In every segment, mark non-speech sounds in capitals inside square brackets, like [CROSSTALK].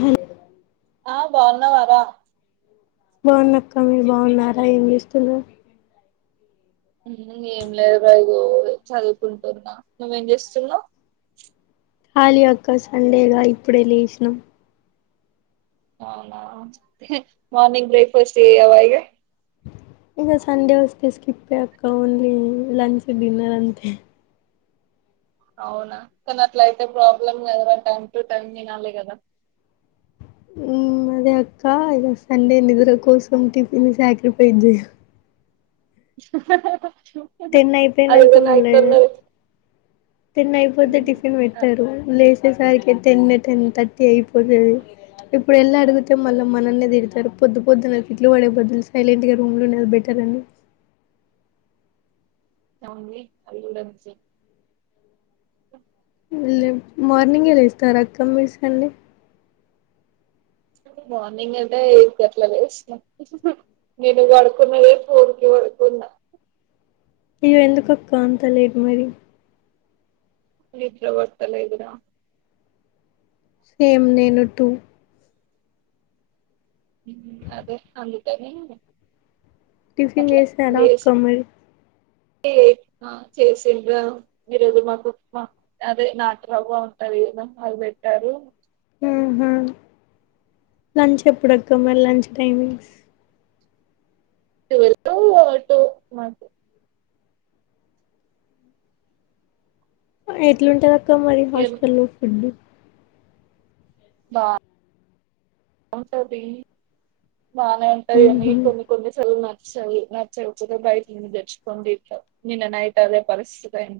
Hello ఆ బావున్నావరా బావున్నక్క మీరు బావున్నారా ఏం చేస్తున్నావ్ అయిన ఏం లేదురా ఇగో చదువుకుంటున్నా నువ్వేం చేస్తున్నావు [UNINTELLIGIBLE] ఖాళీ అక్క సండేగా ఇప్పుడే లేసినం అవునా మార్నింగ్ బ్రేక్ ఫాస్ట్ చెయ్యవ ఇగ ఇగ సండే వస్తే స్కిప్పే అక్క ఓన్లీ, లంచ్ డిన్నర్ అంతే. అవునా, కానీ అట్ల అయితే ప్రాబ్లమ్ గద ర టైమ్ టు టైమ్ తినాలి కదా. ఉమ్ అదే అక్క, ఇక సండే నిద్ర కోసం టిఫిన్ సాక్రిఫైస్ జెయ. టెన్ అయిపోయినాక అదే నైట్ మళ్ళీ అన్నది. టెన్ అయిపోతే టిఫిన్ వెట్టారు లేస్. అచ్చేసరికి టెన్ టెన్ తట్టి అయిపోతది ఇప్. ఇప్పుడు ఎళ్లా అడిగితే మళ్ళీ మనల్నే తిడతరు, పొద్దు పొద్దు తిట్లు వడే బద్దుల్స్ సైలెట్గా రూమ్ లో ఉండది బెటర్ అని. అవునీ అవిగుడ సేమ్. లేమ్ మార్నింగే లేస్తారా అక్క మీరు సండే. మార్నింగ్ అయితే ఈగట్ల లేస్త. నేను వడుకున్నదే ఫోర్ కి వడుకున్నా. ఇగ ఎందుకు కక్క అంత లెట్ మరి. నిద్ర వొస్తా లేదు రా. సేమ్ నేను టూ. అదే అందుకనే. టిఫిన్ చేసారా అక్క మరి. అంటే అ చేసీన్ల్ల ఇ రోజు మాకు ఉక్మ అదే నాటరవ్వ ఉంటంది. ఏమ్ ఆహాలు పెట్టారు. ఆహా లంచ్ ఎప్పుడక్క, మరి లంచ్ టైమింగ్స్. టువెల్ టు ఓ వన్ టు మాకి. ఎట్లుంటందక్క మరి హాస్టల్ ఫుడ్డు. బా ఉంటది బానే ఉంటది గాని ఉహు కొన్ని కొన్ని చదివిన. సారీ నచ్చకపోతే, బయటి ను దేచ్చుకోనీ దింట, నిన్న నైట్ అదే పరిస్థితి అయి.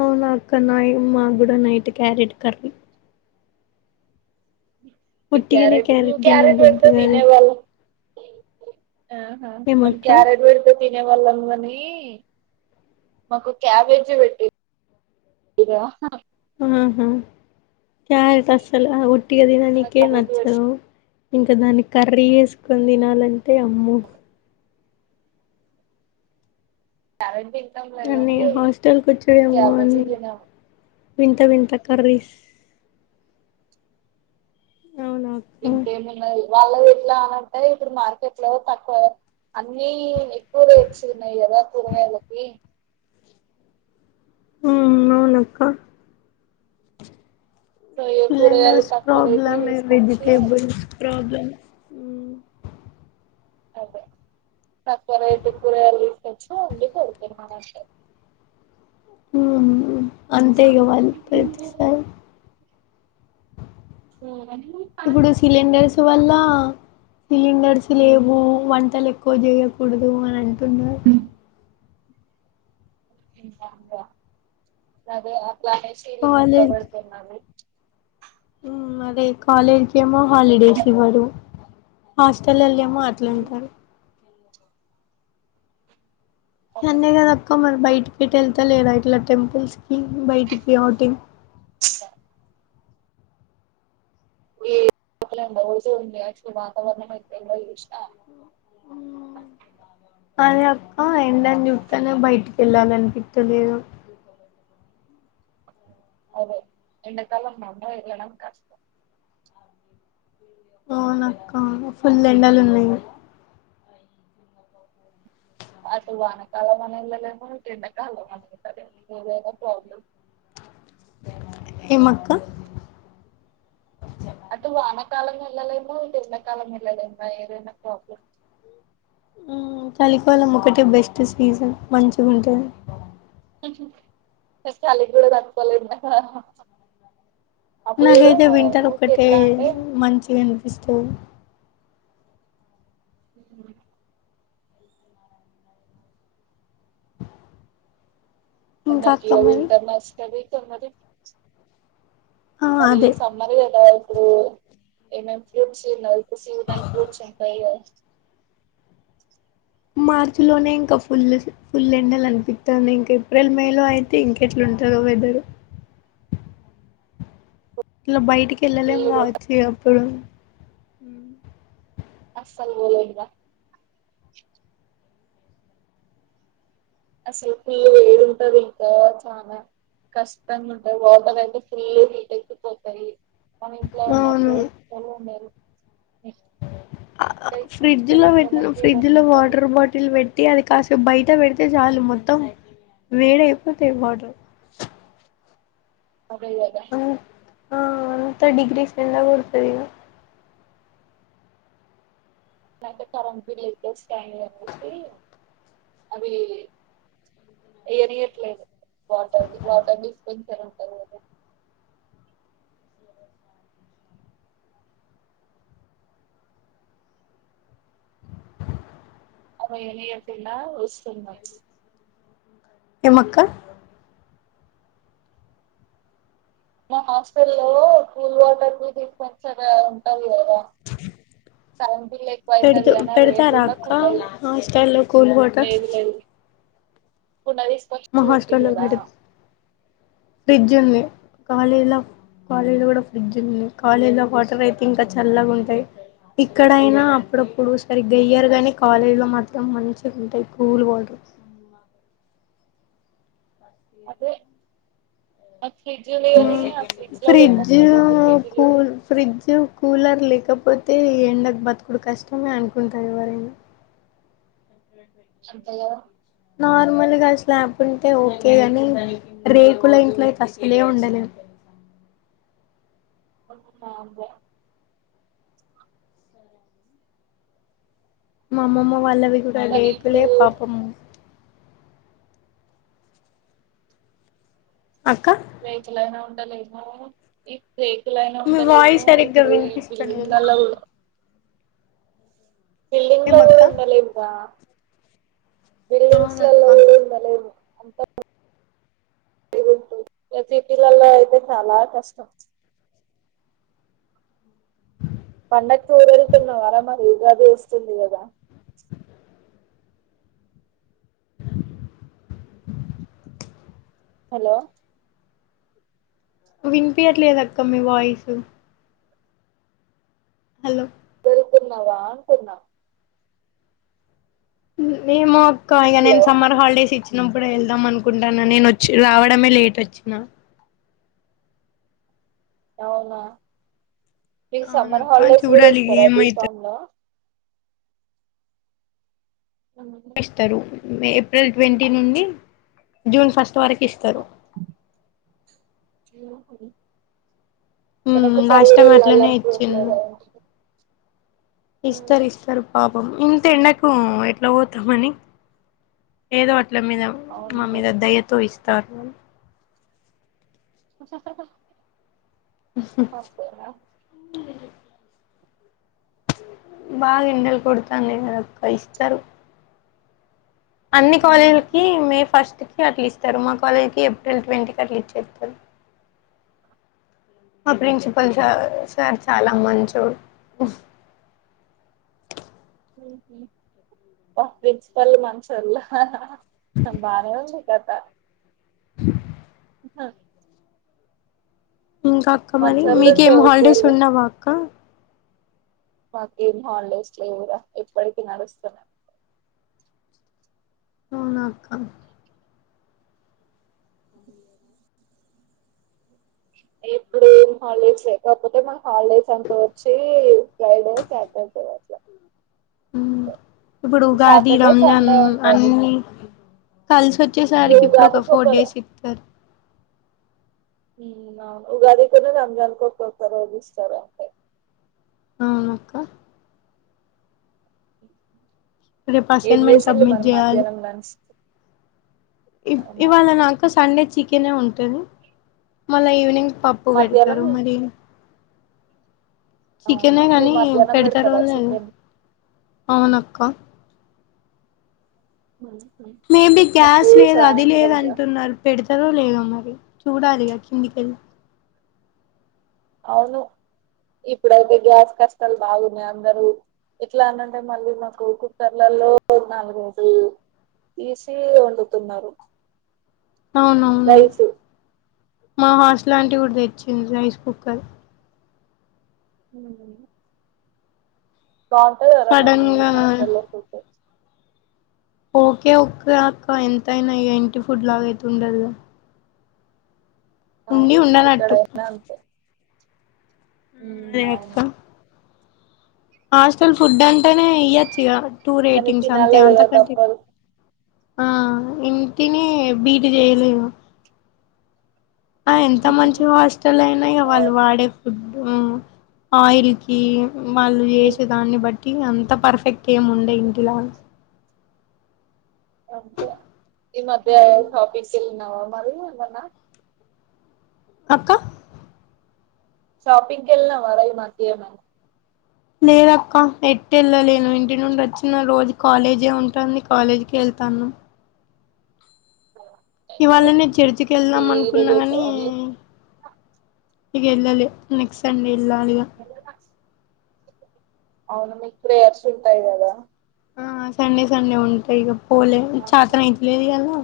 అవునా అక్క, నాయి మా కూడా నైట్, క్యారెట్ కర్రీ. ఈ ఒట్టిగానే క్యారట్, ఉమ్ క్యారెట్ తినబుద్ధి అంటే, కాదు తినేవాళ్ల. అ హా మేమ్ ఏమక్క క్యారెట్ గుడ తి. తినే వాళ్ళం గనీ, మాకు క్యాబేజీ పెట్టి. ఈగ హ హ. ఆహా క్యారెట్ అస్సలు, అ ఉట్టిగా తిననికే క్యాబేజీ పెడితే నచ్చదు. ఇంకా దాన్ని కర్రీ యేసుకొని తినాలంటే ఆమ్మో. కరంటీ. అన్ని హాస్టల్ కొచ్చాయేమో క్యాబేజీ అన్ని. తినం వింత వింత, కర్రీస్. అవునక్క ఇంకేమున్నాది, ఇవ్వాల గిట్ల అనక్కాయ్ ఇప్పుడు మార్కెట్ లో తక్కువ. అన్నీ, ఎక్కువ రేట్స్ ఉన్నాయి గదా, కూరగాయలకి. ఉమ్, అవునక్క. సో ఏ కూరగాయలు లండర్స్ తక్కువ రేటు ప్రాబ్లమ్, తీసుకొచ్చి వెజిటేబల్స్ ప్రాబ్లమ్. అదే. తక్కో రేట్ కూరగాయలు తీసుకొచ్చి వండి పెడతారు మన హాస్టల్. మ్మ్ అంతే ఇగ వండి పెట్టిస్సతల్. ఇప్పుడు సిలిండర్స్ వల్ల. సిలిండర్స్ లేవు, వంటలు ఎక్కువ జెయకూడదు, అని అంటున్నారు. ఓకే సరే అట్లా అనేసి నిన్ను ఇట్లా పెడుతున్ననీ. ఉమ్, అదే కాలేజ్ ఏమో హాలిడేస్ ఇవ్వరు, హాస్టల్ లల్ల ఏ. అమ్మ అట్లటారు. సండే గద అక్క, మరి బైటికి ఎటు అల్తాలేరా ఇట్లా టెంపుల్స్. ఉమ్ బైటికి ఔటింగ్. ఏ చు వాతవరణం ఎట్లుందో చుసున అదే అక్క ఎండని జూత్తనే బయటికెళ్లాలనిపిత్తలేదు అదే ఎండకాలం మమ్మ ఎల్లడం కష్టం అవునక్క ఫుల్ ఎండలున్నాయి అసలు వానకాలం మనల మంటడాకాల మన ప్రాబ్లమ్ ఎమక్కా అటు వానకాలంలో ఎల్లలేము ఎండకాలం ఎల్లలేము ఏదన్న ప్రోబ్లమ్ ఉమ్ చలికాలం ఒకటే బెస్ట్ సీజన్ మంచిగుంటది చలిగ్గూడా తట్టుకోలేము గదా నాకైతే వింటర్ ఒక్కటే అంటే మంచిగనిపిస్తది ఊహు ఇంకా కొందరికి అక్క ఇగ మరి వింటర్ నచ్చుతది కొందరి ఆ మరి అదే సమ్మర్ గదా ఇప్పుడు ఏమేమి ఫ్రూట్స్ ఉన్నాయ్ సూడన్ ఫ్రూట్స్ ఉంటాయ్ గదా మార్చ లోనే ఇంకా ఫుల్ ఫుల్ ఎండలు అనిపిస్తుంది ఇంకా ఏప్రిల్ మే లో అయితే ఇంకెట్లాంటుంది టదో వెదరు ఇలా బయటికి ఎళ్ళలేం గావచ్చు ఇగప్పుడు అస్సలు పోలేం రా అస్సలు ఫుల్లు వేడున్టాందిక చానా కష్టంగుంటది వాటర్ అయితే ఫుల్ హీటెక్కిపోతాయి మన ఇంట్లో ఉన్నట్టు అవును ఓలు ఉండరు ఫ్రిడ్జ్ లో పెట్టిన ఫ్రిడ్జ్ లో ఉంటది. వాటర్ బాటిల్ పెట్టి అది కాస్త బయట పెట్ అతే జాలు మొత్తం వేడయిపోతాయి వాటర్ అదల్దా ఆ అంత డిగ్రీస్ ఎండ కొడతదిగ మ కరంట్ ఏరియట్లేదు వాటర్ ని వాటర్ ని స్కెస ఉంటారు అద అ ఏ ఎప్పిన వస్తుంద ఏమక్క మా హాస్టల్ లో కూల్ వాటర్లు తీసుకొని సరే ఉంటంది కదా సగు లు ఎక్కువ పెడుతు అవుతది అని వే పెడతారా అక్క చండకుండయి హాస్టల్లో కూల్ వాటర్ లేదు లేదు కుండ మా దిస్కాచ్చి పెట్టిరు హాస్టల్లో కదా పెడు ఫ్రిడ్జ్ ఉంది కాలేజీ లో కాలేజీ లో గుడా ఫ్రిడ్జ్ ఉంది కాలేజీ లో వాటర్ అయితే ఇంకా చల్లగా ఉంటాయి ఇక్కడయినా అప్పుడప్పుడు సరిగ్గెయ్యర్ గాని కాలేజ్ లో మాత్రం మంచిగా ఉంటాయి కూల్ వాటర్ అదే నాకు ఫ్రిడ్జ్ లేదని ఆ లో ఫ్రిడ్జ్ పెట్టనియరు రెండు ఫ్రిడ్జ్లు కూల్ ఉన్నాయి ఫ్రిడ్జ్ కూలర్ లేకపో అయితే ఈ ఎండకు బతుకుడు కష్టమే అనుకుంటారు ఎవరైనా అంతే గదా నార్మల్గా స్లాబ్ ఉంటే ఓకే గాని రేకుల ఇంట్లో అయితే అసలే ఉండలేము అబ్బ మా అమ్మమ్మ వాళ్ళవి గూడా కానీ ఇప్పుడు రేకులే పాపమ్మ అక్క రేకులయినా ఉండలేము రేకులయినా మీ ఉండలేము వాయిస్ సరిగ్గా ఇప్పుడు ఈ వినిపిస్తలేదు ఇండ్లల్లా బిల్డింగ్ లో కూడ ఏమక్క ఉండలేం కా బిల్డింగ్స్ అవునక్క లలో కూడ ఉండలేము. అంత మీరుంటే, ఇ సిటీలలో అయితే చాలా కష్టం. పండక్కి ఊరెళ్తున్నావా రా మరి, ఉగాది వస్తుంది కదా! హలో వినిపియట్లేద్ అక్క మీ వాయిసు. హలో పోతున్నావా అంటున్న. నేమో అక్క ఇగ నేను హలో సమ్మర్ హాలిడేస్ ఇచ్చి, వచ్చినప్పుడె వెళ్దాం అనుకుంటాన. నేను వచ్చి రావడమే లేట్ వచ్చిన. అవునా! మీకు సమ్మర్ అవునక్క హాలిడేస్ కూడ చూడాలి ఇస్తారా ఏమైతదో బీఫామ్ లో? ఇస్తరు. ఏప్రిల్ ట్వంటీ నుండి జూన్ ఫస్ట్ వరకు ఇస్తారు. టూ హై ఇప్పుడు మ్మ్ ఒకసారి లాస్ట్ కూడ టైం అట్లనే వెళ్లాలనిపియట్లేదా ఏంటి? ఇస్తరిస్తరు పాప్ ఇంత ఎండకు ఎట్ల పోతమని, ఏదో అట్ ఇట్ల మీద మా అవును మీద దయతో ఇస్తారు. ఓకె నా బాగ ఎండలు కొడతానయి కాదక్కా ఇస్తరు. అన్ని ఉమ్. కాలేజీలకి మే ఫస్ట్ కి అట్లిస్తారు. మా కాలేజ్ కి ఏప్రిల్ ట్వంటీ కి అట్ల ఇచ్చేత్తారు మా ప్రిన్సిపల్ స సార్ చాలా మంచోడు. హ్మ్ మ్హు. భా, ప్రిన్సిపల్ మంచొల్ల! బానే ఉంది. కథ. మ్ హ ఇంకా అక్క మరి? మంచోళ్ళు ఉంటే మీకేం హాలిడేస్ ఓకేలే ఉండవా అక్క? మాకేం హాలిడేస్ లేవుర. ఎప్పటికి నడుస్తనె ఉంటాయి. అవునా అక్క. ఇప్పుడేం హాలిడేస్ లేవ్. కాకపోతే మాక్ హాలిడేస్ అంతా వచ్చివి ఫ్రైడే, సాటర్డే అట్ల. మ్ ఇప్పుడు ఉగాది, సాటర్డే రంజాన్ సండే ఉంటది అన్ని, ఈ కలిసోచ్చేసరికి ఇప్పుడు ఒక ఉగాదికి ఫోర్ డేస్ ఇత్తరు. మ్ అవును. ఉగాదికూను రంజాన్ కి ఒక్కొక్క రోజు ఇస్తారు అంతె. అవున అక్క రేపు ఏం అసైన్మెంట్ చేసిళ్ళు సబ్మిట్ మరి చేయాలి. మధ్యాహ్నం లంచ్ ఇవ్ అవునా ఇవాళ నాకు సండే చికెనే ఉంటది. మళ్ళా ఈవినింగ్ పప్పు మధ్యాహ్నం పెడతారు మరి, అవునా చికెనే మీరు కానీ, మధ్యాహ్నం పెడతారో పెడతారా లేదో. చికెన్ అవునక్క. మేబి మాకు గ్యాస్ లేదు అది లేదు సాయంత్రం రా అంటున్నారు. పెడు ఉంటారో లేదో మరి. చూడాలిగ కిందికెళ్ళి. అవును. ఇప్పుడైతే గ్యాస్ కష్టాలు బాగున్నాయి. అందరూ, ఎట్ల అన్నంటే మళ్ళీ మా స్కూల్ కుక్కర్లలో నాలుగేసి ఏసీ వండుతున్నారు. అవునవును. రైస్ మా హాస్టల్ ఆంటీ కూడ తెచ్చింది రైస్ కుక్కర్. [UNINTELLIGIBLE] బాగుంటాదా ర మరి మీ సడన్ గా హాస్టల్లో ఫుడ్? ఓకె ఓకె అక్క. ఎంతయినా, ఎంటి ఫుడ్ లాగైతే ఉండదుగా ఉండి అవును ఉండనట్టు ఎక్కడైనా అంతే అదే ఉమ్ అక్క అవును హాస్టల్ ఫుడ్ అంటేనే ఇయ్యోచ్చు ఇగ టూ కానీ రేటింగ్స్ అంతే తినాలే కదా అంతకంటే తప్పదు ఆ ఇంటిని బీట్ చేయలేము అ ఎంత మంచి హాస్టల్ అయినా ఇగ వాళ్ళు అవును వాడే ఫుడ్ ఉమ్మ్ ఆయిల్ కి వాళ్ళు ఇం చేసే దాన్ని బట్టి అంత పర్ఫెక్ట్ ఏముండే ఇంటిలా అంతే ఈ మధ్య షాపింగ్ వెళ్ళినవా మరి ఏమన్నా అక్క షాపింగ్ కి ఏళ్లినవా ఈ మధ్య ఏమైనా లేదక్క ఎటేల్లలేను ఇంటి నుండి వచ్చిన రోజు కాలేజే ఉంటుంది కాలేజ్కి వెళ్ తను ఇవాళనే చర్చికి వెళ్దాం ఈ అనుకున్నా రోజు గాని ఓన్లీ ఇగ ఎల్లలే నెక్స్ట్ సండే ఏల్లాలిగా అవును మీ ప్రేయర్స్ ఉంటాయి కదా ఆ సండే సండే ఉంటాయి ఇక పోలే చాత నాయ్ తలేదు అలా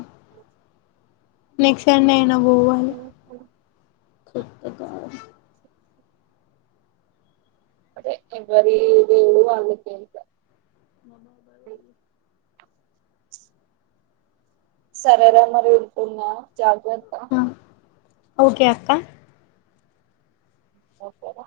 నెక్స్ట్ సండే అయినా పోవాలి ఉహు. అదే ఎవరి దేవుడు వాళ్ళకే అట్లా సరేరా మరి ఇకున్నా జాగ్రత్త ఓకే అక్క ఒకే రా